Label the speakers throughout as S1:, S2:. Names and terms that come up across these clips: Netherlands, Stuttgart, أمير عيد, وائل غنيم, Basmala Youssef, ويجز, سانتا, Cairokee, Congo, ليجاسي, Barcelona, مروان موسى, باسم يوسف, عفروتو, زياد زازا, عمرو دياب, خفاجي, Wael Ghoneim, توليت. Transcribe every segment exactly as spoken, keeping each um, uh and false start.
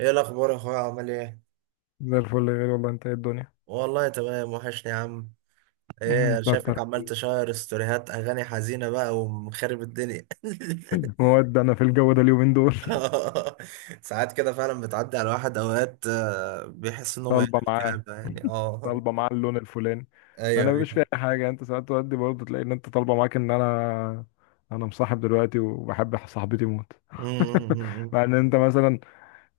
S1: ايه الاخبار يا اخويا عامل ايه؟
S2: زي الفل يا غالي، والله. انت ايه الدنيا؟
S1: والله تمام وحشني يا عم. ايه أنا
S2: انت
S1: شايفك
S2: اكتر
S1: عمال تشير ستوريهات اغاني حزينه بقى ومخرب الدنيا.
S2: مواد. انا في الجو ده اليومين دول.
S1: ساعات كده فعلا بتعدي على واحد اوقات، آه، بيحس انه ما
S2: طالبه
S1: يعمل
S2: معاه،
S1: كده يعني. اه،
S2: طالبه معاه اللون الفلاني.
S1: ايوه،
S2: انا مش فاهم
S1: ايوه.
S2: اي حاجه، انت ساعات تودي برضه تلاقي ان انت طالبه معاك ان انا انا مصاحب دلوقتي وبحب صاحبتي موت.
S1: أمم.
S2: مع ان انت مثلا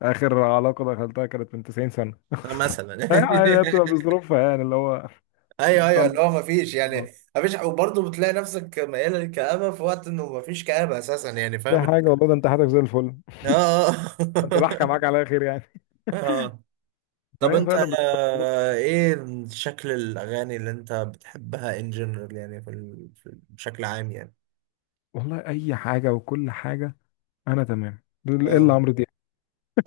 S2: اخر علاقه دخلتها كانت من تسعين سنة سنه.
S1: مثلا.
S2: اي عادي، هي بتبقى بظروفها يعني اللي هو
S1: ايوه، ايوه،
S2: طالبه.
S1: اللي هو ما فيش يعني. ما فيش، وبرضه بتلاقي نفسك ميال للكآبه في وقت انه ما فيش كآبه اساسا، يعني
S2: في
S1: فاهم
S2: حاجه والله،
S1: الفكرة؟
S2: ده انت حياتك زي الفل، ده انت
S1: اه.
S2: ضحكه معاك على خير يعني.
S1: اه. طب
S2: فهي
S1: انت،
S2: فعلا بتبقى بظروف.
S1: آه، ايه شكل الاغاني اللي انت بتحبها ان جنرال، يعني في ال- في- بشكل عام يعني.
S2: والله اي حاجه وكل حاجه. انا تمام دول
S1: اه،
S2: الا عمرو دياب.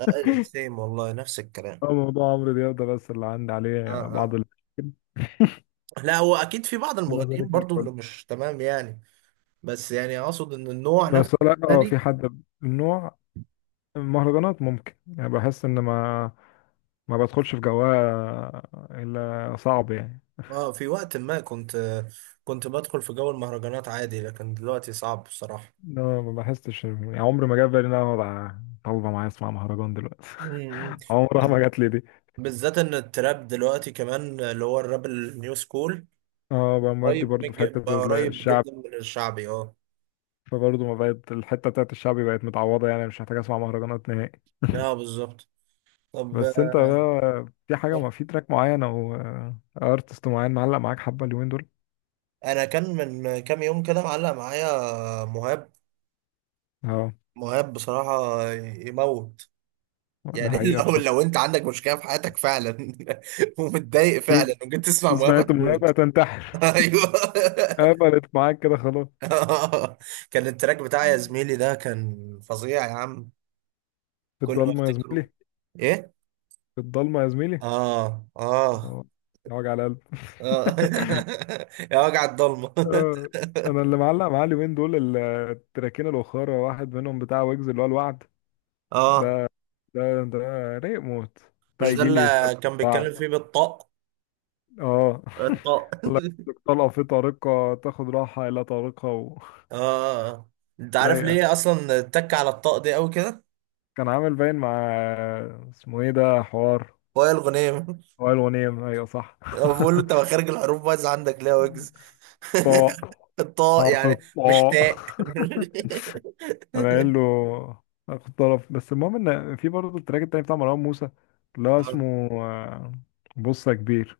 S1: ايوه، سيم والله، نفس الكلام.
S2: اه، موضوع عمرو دياب ده بس اللي عندي عليه
S1: اه، اه،
S2: بعض المشاكل.
S1: لا، هو اكيد في بعض
S2: أنا
S1: المغنيين
S2: ذلك زي
S1: برضو
S2: الفل.
S1: اللي مش تمام يعني. بس يعني اقصد ان النوع نفسه
S2: بس لا، اه في
S1: تاني.
S2: حد من نوع المهرجانات ممكن، يعني بحس ان ما ما بدخلش في جواها، الا صعب يعني.
S1: اه، في وقت ما كنت كنت بدخل في جو المهرجانات عادي، لكن دلوقتي صعب بصراحة.
S2: لا ما بحسش يعني، عمري ما جاب بالي ان انا اقعد طالبه معايا اسمع مهرجان دلوقتي.
S1: مم.
S2: عمرها
S1: بز-
S2: ما جات لي دي.
S1: بالذات ان التراب دلوقتي كمان اللي هو الراب النيو سكول
S2: اه بقى مودي
S1: قريب من
S2: برضه في
S1: الج-
S2: حته
S1: قريب
S2: الشعب،
S1: جدا من الشعبي. اه،
S2: فبرضه ما بقت الحته بتاعت الشعبي، بقت متعوضه يعني مش محتاج اسمع مهرجانات نهائي.
S1: اه، بالظبط. طب،
S2: بس انت
S1: آه،
S2: بقى، في حاجة؟ ما في تراك معين او ارتست معين معلق معاك حبة اليومين دول؟
S1: انا كان من كام يوم كده معلق معايا مهاب.
S2: اه
S1: مهاب بصراحة يموت
S2: ده
S1: يعني.
S2: حقيقة
S1: لو
S2: بصراحة.
S1: لو انت عندك مشكلة في حياتك فعلا، ومتضايق فعلا، وجيت تسمع مهاب،
S2: سمعت
S1: هتموت.
S2: المهابة تنتحر،
S1: ايوه.
S2: قبلت معاك كده خلاص.
S1: كان التراك بتاع يا زميلي ده كان فظيع يا عم.
S2: في
S1: كل ما
S2: الضلمة يا
S1: افتكره.
S2: زميلي،
S1: ايه؟
S2: في الضلمة يا زميلي.
S1: اه، اه،
S2: اه ده وجع القلب.
S1: اه. يا وجع الضلمة.
S2: اه، انا اللي معلق معايا اليومين دول ال- التراكين الاخرى. واحد منهم بتاع ويجز اللي هو الوعد.
S1: اه،
S2: ده ده ده رايق موت، بتاع
S1: مش ده
S2: يجي لي يستلم.
S1: اللي كان بيتكلم فيه
S2: الوعد
S1: بالطاق؟
S2: اه.
S1: الطاق.
S2: طلقة في طريقة، تاخد راحة إلى طريقة و...
S1: اه، انت عارف
S2: رايقة.
S1: ليه اصلا اتك على الطاق دي قوي كده؟
S2: كان عامل باين مع، اسمه ايه ده، حوار
S1: وائل غنيم.
S2: وائل غنيم، ايوه صح.
S1: هو بيقول له انت مخارج الحروف بايظ عندك ليه يا ويجز.
S2: طاء،
S1: الطاق
S2: حرف
S1: يعني، مش
S2: الطاء.
S1: تاء.
S2: انا قايل له اخد طرف. بس المهم ان في برضه التراك التاني بتاع مروان موسى اللي هو
S1: آه.
S2: اسمه آه، بص يا كبير.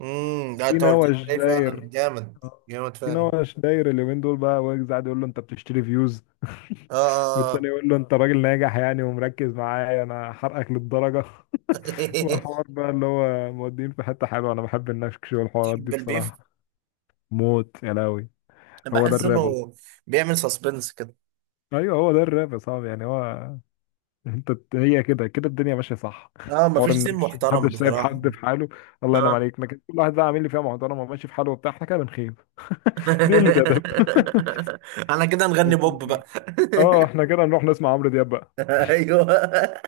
S1: امم، لا،
S2: في
S1: انت قلت
S2: نوش
S1: لي فعلا
S2: داير،
S1: جامد جامد
S2: في
S1: فعلا.
S2: نوش داير اليومين دول بقى، ويجز قاعد يقول له انت بتشتري فيوز.
S1: اه، آه، آه.
S2: والتاني يقول له انت راجل ناجح يعني، ومركز معايا انا حرقك للدرجة. وحوار بقى اللي هو مودين في حتة حلوة، أنا بحب النكش والحوارات دي
S1: تحب البيف.
S2: بصراحة، موت يا لهوي. هو ده
S1: بحس
S2: الراب أصلا،
S1: انه بيعمل سسبنس كده.
S2: أيوه هو ده الراب يا صاحبي يعني. هو أنت، هي كده كده الدنيا ماشية صح.
S1: اه،
S2: حوار
S1: مفيش سين
S2: النكش،
S1: محترم
S2: محدش سايب
S1: بصراحة.
S2: حد في حاله. الله ينعم
S1: اه.
S2: عليك، لكن كل واحد بقى عامل لي فيها محترمة وماشي في حاله وبتاع، إحنا كده بنخيب. دي قلة أدب.
S1: انا كده نغني بوب
S2: لكن
S1: بقى.
S2: أه، إحنا كده نروح نسمع عمرو دياب بقى.
S1: ايوه.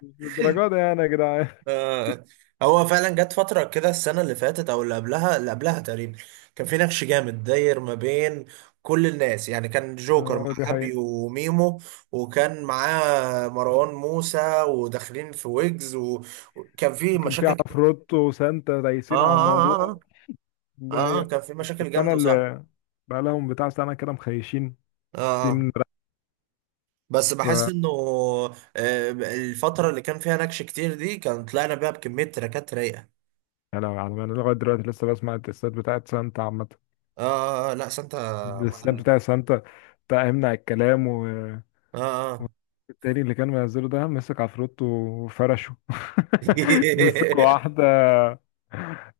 S2: مش للدرجة دي يعني يا جدعان.
S1: آه، هو فعلا جت فترة كده السنة اللي فاتت أو اللي قبلها، اللي قبلها تقريبا، كان في نقش جامد داير ما بين كل الناس، يعني كان جوكر مع
S2: أه دي
S1: أبي
S2: حقيقة.
S1: وميمو، وكان معاه مروان موسى، وداخلين في ويجز و- وكان في
S2: كان في
S1: مشاكل كتير.
S2: عفروتو وسانتا
S1: آه،
S2: دايسين على
S1: آه،
S2: الموضوع
S1: آه،
S2: ده،
S1: آه، آه،
S2: هي
S1: كان في
S2: بس.
S1: مشاكل
S2: السنة
S1: جامدة وصح.
S2: اللي بقى لهم بتاع سنة كده مخيشين،
S1: آه، آه.
S2: سين رف.
S1: بس بحس انه، آه، الفترة اللي كان فيها نكش كتير دي كان طلعنا بيها بكمية تراكات رايقة.
S2: يا لهوي، على ما انا لغاية دلوقتي لسه بسمع الدسات بتاعت سانتا عامة.
S1: اه، آه، آه، لا، سانتا
S2: الدسات
S1: معلم.
S2: بتاع سانتا، بتاع امنع الكلام، والتاني
S1: اه، اه.
S2: اللي كان منزله ده مسك عفروت وفرشه. مسك واحدة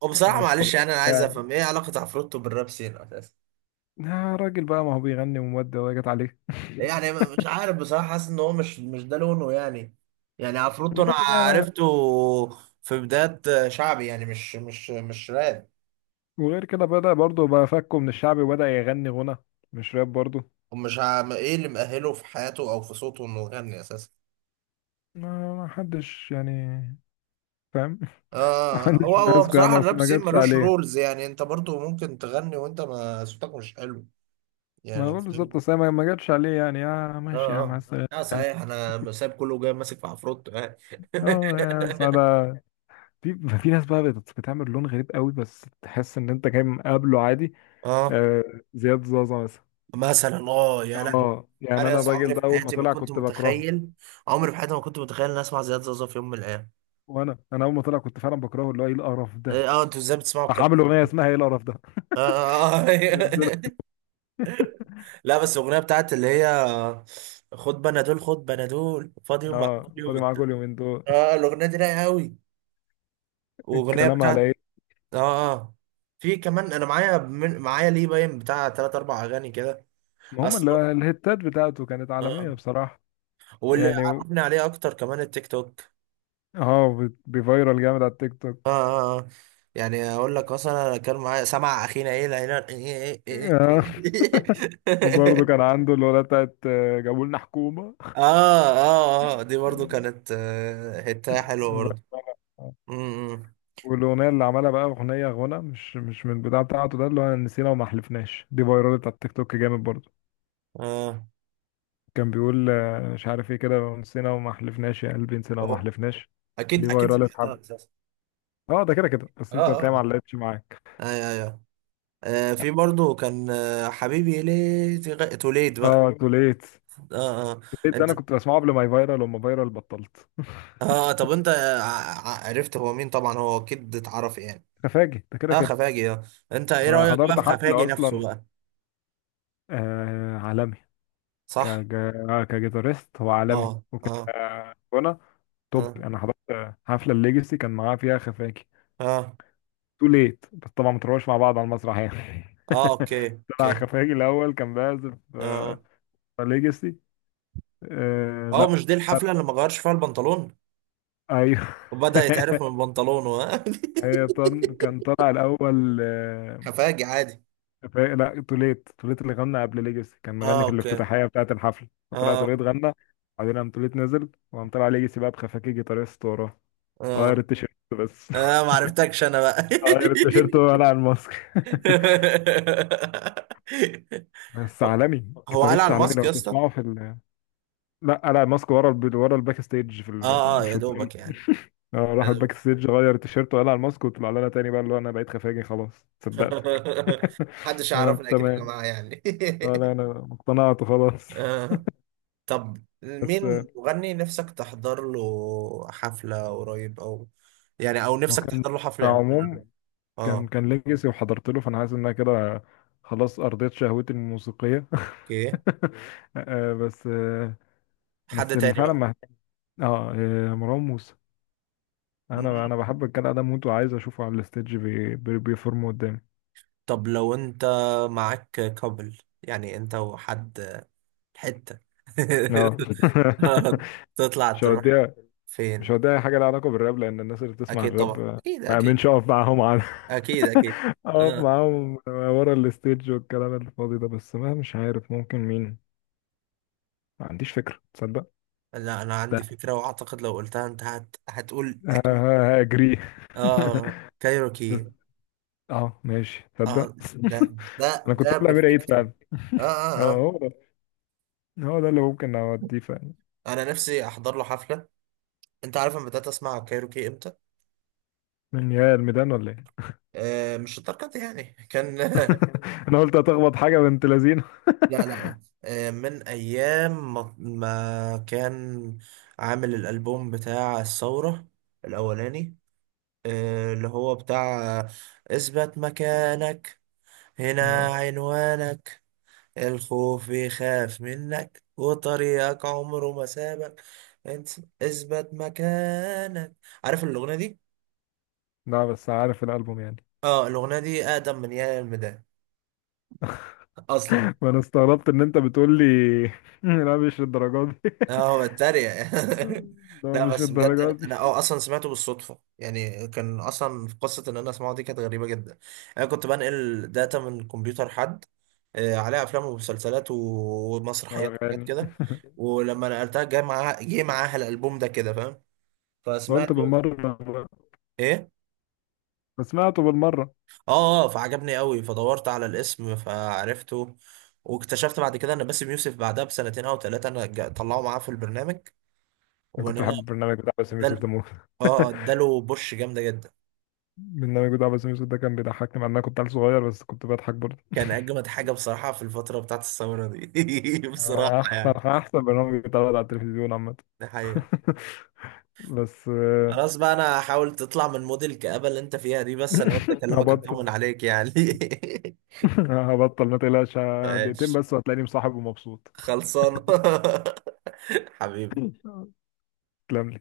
S1: وبصراحة
S2: مش
S1: معلش
S2: طبيعي
S1: يعني، انا عايز
S2: يعني.
S1: افهم ايه علاقة عفروتو بالراب سين اساسا.
S2: يا راجل بقى، ما هو بيغني ومودة وهي جت عليه.
S1: يعني م- مش عارف بصراحة، حاسس ان هو مش مش ده لونه يعني. يعني عفروتو انا
S2: المهم ده ما،
S1: عرفته في بداية شعبي، يعني مش مش مش راب.
S2: وغير كده بدأ برضه بقى فكه من الشعبي، وبدأ يغني غنى مش راب برضه.
S1: ومش عم- ايه اللي مأهله في حياته او في صوته انه يغني اساسا؟
S2: ما ما حدش يعني فاهم.
S1: آه هو
S2: محدش
S1: هو
S2: ماسكه يا
S1: بصراحة
S2: ما، اصل
S1: الراب
S2: ما
S1: سين
S2: جاتش
S1: ملوش
S2: عليه.
S1: رولز، يعني انت برضو ممكن تغني وانت ما صوتك مش حلو.
S2: ما انا
S1: يعني
S2: بقول بالظبط،
S1: فاهم.
S2: اصل هي ما ما جاتش عليه يعني، يا
S1: اه،
S2: ماشي يا مع
S1: اه،
S2: السلامه
S1: اه،
S2: يعني.
S1: صحيح، انا سايب كله جاي ماسك في عفروتو يعني.
S2: اه يا سعادة. في في ناس بقى بت- بتعمل لون غريب قوي، بس تحس ان انت جاي مقابله عادي.
S1: اه،
S2: آه زياد زازا مثلا،
S1: مثلا. اه، يا لهوي.
S2: اه يعني
S1: انا يا
S2: انا
S1: اسطى
S2: الراجل
S1: عمري
S2: ده
S1: في
S2: اول ما
S1: حياتي ما
S2: طلع
S1: كنت
S2: كنت بكرهه.
S1: متخيل، عمري في حياتي ما كنت متخيل اني اسمع زياد زازا في يوم من الايام.
S2: وانا انا اول ما طلع كنت فعلا بكرهه، اللي هو ايه القرف ده.
S1: إيه، اه، انتوا ازاي بتسمعوا
S2: راح
S1: الكلام؟
S2: عامل اغنيه اسمها ايه القرف ده،
S1: آه، آه، آه.
S2: نزلها.
S1: لا، بس الاغنيه بتاعت اللي هي خد بنادول، خد بنادول، فاضي يوم مع كل
S2: اه
S1: يوم
S2: فاضي معاك
S1: الدول.
S2: اليومين دول،
S1: اه، الاغنيه دي رايقه قوي، واغنيه
S2: كلام على
S1: بتاعت.
S2: ايه؟
S1: اه، اه، في كمان انا معايا من... معايا ليه باين بتاع تلات اربع اغاني كده.
S2: ما هم
S1: اصل.
S2: ال- الهتات بتاعته كانت عالميه
S1: اه،
S2: بصراحه،
S1: واللي
S2: يعني
S1: عرفني عليه اكتر كمان التيك توك.
S2: اه بي- بيفيرال جامد على التيك توك.
S1: اه، اه، آه. يعني اقول لك مثلا، انا كان معايا سمع اخينا ايه العيلة إيه إيه
S2: آه، وبرضه
S1: إيه.
S2: كان عنده الأغنية بتاعت آه، جابوا لنا حكومة.
S1: اه، اه، اه، دي برضو
S2: آه.
S1: كانت، آه، حتة حلوة برضو. امم.
S2: والأغنية اللي عملها بقى، أغنية غنى مش مش من البتاع بتاعته ده، اللي هو نسينا وما حلفناش، دي فيرالت على التيك توك جامد برضه.
S1: اه.
S2: كان بيقول آه، مش عارف ايه كده، نسينا وما حلفناش يا قلبي، نسينا وما
S1: أو-
S2: حلفناش. دي
S1: اكيد اكيد
S2: فيرالت حب،
S1: سمعتها اساسا.
S2: اه ده كده كده. بس
S1: اه،
S2: انت هتلاقيها ما
S1: اه،
S2: علقتش معاك.
S1: ايوه، ايوه. آه في برضو كان، آه، حبيبي ليه تغ... توليد بقى.
S2: اه توليت،
S1: اه، اه،
S2: توليت ده انا
S1: انت.
S2: كنت بسمعه قبل ما يفيرال، وما فيرال بطلت.
S1: اه، طب انت، آه، ع- ع- عرفت هو مين طبعا، هو اكيد اتعرف يعني.
S2: تفاجئ ده كده
S1: اه،
S2: كده.
S1: خفاجي. اه، انت ايه
S2: انا
S1: رأيك بقى
S2: حضرت
S1: في
S2: حفلة
S1: خفاجي نفسه
S2: اصلا،
S1: بقى؟
S2: آه عالمي. ك
S1: صح.
S2: ج- آه، كجيتارست هو عالمي،
S1: اه،
S2: وك
S1: اه،
S2: آه، غنى توب.
S1: اه،
S2: انا حضرت آه، حفله الليجاسي، كان معاه فيها خفاجي
S1: اه،
S2: تو ليت. بس طبعا ما تروحوش مع بعض على المسرح يعني.
S1: اه، اوكي،
S2: طلع
S1: اوكي.
S2: خفاجي الاول كان بيعزف، آه،
S1: اه،
S2: ليجاسي آه
S1: اه،
S2: لا
S1: مش دي الحفلة اللي ما غيرش فيها البنطلون،
S2: ايوه.
S1: وبدأ يتعرف من بنطلونه؟ آه.
S2: هي طن، كان طلع الاول آه،
S1: خفاجي عادي.
S2: خفا- لا توليت، توليت اللي غنى قبل ليجاسي، كان
S1: اه،
S2: مغني في
S1: اوكي.
S2: الافتتاحيه بتاعه الحفله. فطلع
S1: اه،
S2: توليت غنى، بعدين قام توليت نزل، وقام طلع ليجاسي بقى بخفاجي جيتاريست وراه، غير
S1: اه،
S2: التيشيرت بس.
S1: اه، ما عرفتكش انا بقى.
S2: غير التيشيرت وقلع الماسك. بس عالمي،
S1: هو قال
S2: كيتاريست
S1: على
S2: عالمي
S1: الماسك
S2: لو
S1: يا اسطى.
S2: تسمعه في ال... لا قلع الماسك ورا الب... ورا الباك ستيج في ال...
S1: اه، اه، يا
S2: مش قدام.
S1: دوبك يعني.
S2: آه، راح
S1: أنا-
S2: الباك ستيج، غير التيشيرت وقلع الماسك، وطلع لنا تاني بقى، اللي هو انا بقيت خفاجي خلاص، صدقتك.
S1: محدش
S2: انا
S1: يعرفنا اكيد يا
S2: تمام،
S1: جماعة يعني.
S2: آه، لا انا اقتنعت خلاص.
S1: آه. طب،
S2: بس آه،
S1: مين مغني نفسك تحضر له حفلة قريب، او يعني، او
S2: هو
S1: نفسك
S2: كان
S1: تحضر له حفلة امتى؟
S2: كعموم، كان
S1: اه،
S2: كان ليجاسي، وحضرت له، فانا حاسس ان انا كده خلاص ارضيت شهوتي الموسيقيه.
S1: اوكي.
S2: آه، بس آه،
S1: حد
S2: بس اللي
S1: تاني
S2: فعلا
S1: بقى.
S2: ما، اه إيه، مروان موسى.
S1: مم.
S2: انا انا بحب الجدع ده موت، وعايز اشوفه على الستيج بي... بي... بيفرم قدامي.
S1: طب لو انت معاك كابل يعني، انت وحد حتة،
S2: اه.
S1: تطلع
S2: مش
S1: تروح
S2: هوديها، مش
S1: فين؟
S2: هوديها اي حاجه لها علاقه بالراب، لان الناس اللي بتسمع
S1: اكيد
S2: الراب
S1: طبعا،
S2: آه،
S1: اكيد،
S2: ما
S1: اكيد،
S2: امنش اقف معاهم على.
S1: اكيد، اكيد.
S2: اقف
S1: آه.
S2: معاهم ورا الستيج والكلام الفاضي ده، بس ما مش عارف ممكن مين. ما عنديش فكره تصدق.
S1: لا، انا
S2: ده
S1: عندي فكرة، واعتقد لو قلتها انت هت... هتقول
S2: ه-
S1: اكيد.
S2: ه- هاجريه.
S1: اه،
S2: بس
S1: كايروكي.
S2: اه ماشي تصدق.
S1: اه، ده ده
S2: انا كنت
S1: ده
S2: اقول امير عيد
S1: بيرفكتو.
S2: فعلا.
S1: اه،
S2: اه،
S1: اه، اه،
S2: هو ده هو ده اللي ممكن اوديه فعلا.
S1: انا نفسي احضر له حفلة. انت عارف انا بدأت اسمع كايروكي امتى؟
S2: من يا الميدان ولا إيه؟
S1: آه، مش الدرجة دي يعني، كان.
S2: انا قلت هتخبط حاجه بنت لذينه.
S1: لا، لا، لا، آه، من ايام ما... ما كان عامل الالبوم بتاع الثورة الاولاني، آه، اللي هو بتاع اثبت مكانك، هنا
S2: اه
S1: عنوانك، الخوف بيخاف منك، وطريقك عمره ما سابك، انت اثبت مكانك. عارف الاغنيه دي؟
S2: لا، بس عارف الالبوم يعني.
S1: اه، الاغنيه دي اقدم من يا الميدان اصلا.
S2: ما انا استغربت ان انت بتقول لي. لا مش الدرجات دي.
S1: اه، هو اتريق.
S2: ده
S1: لا،
S2: مش
S1: بس بجد انا
S2: الدرجات دي.
S1: انا اه اصلا سمعته بالصدفه يعني. كان اصلا في قصه ان انا اسمعه دي كانت غريبه جدا. انا كنت بنقل داتا من كمبيوتر حد، آه، عليها افلام ومسلسلات و- ومسرحيات
S2: آه،
S1: وحاجات
S2: غني.
S1: كده، ولما نقلتها جه معاها جه معاها الالبوم ده، كده فاهم.
S2: قلت
S1: فسمعته
S2: بالمره،
S1: ايه.
S2: ما سمعته بالمره.
S1: اه، آه، فعجبني قوي، فدورت على الاسم فعرفته. واكتشفت بعد كده ان باسم يوسف بعدها بسنتين او ثلاثه، انا جا- طلعوا معاه في البرنامج.
S2: انا
S1: ومن
S2: كنت
S1: هنا.
S2: بحب البرنامج بتاع باسم
S1: ادال.
S2: يوسف ده موت.
S1: اه، آه، اداله بوش جامده جدا.
S2: البرنامج بتاع باسم يوسف ده كان بيضحكني، مع ان انا كنت عيل صغير، بس كنت بضحك برضه.
S1: كان اجمد حاجه بصراحه في الفتره بتاعت الثوره دي، بصراحه
S2: آه، احسن
S1: يعني.
S2: احسن برنامج بيتعرض على التلفزيون عامه.
S1: دي حقيقه.
S2: بس آه،
S1: خلاص بقى، انا حاول تطلع من موديل الكآبة اللي انت فيها دي، بس انا قلت اكلمك
S2: هبطل.
S1: اطمن عليك يعني.
S2: هبطل ما تقلقش، دقيقتين
S1: ماشي،
S2: بس وهتلاقيني مصاحب ومبسوط.
S1: خلصان. حبيبي.
S2: تسلم لي.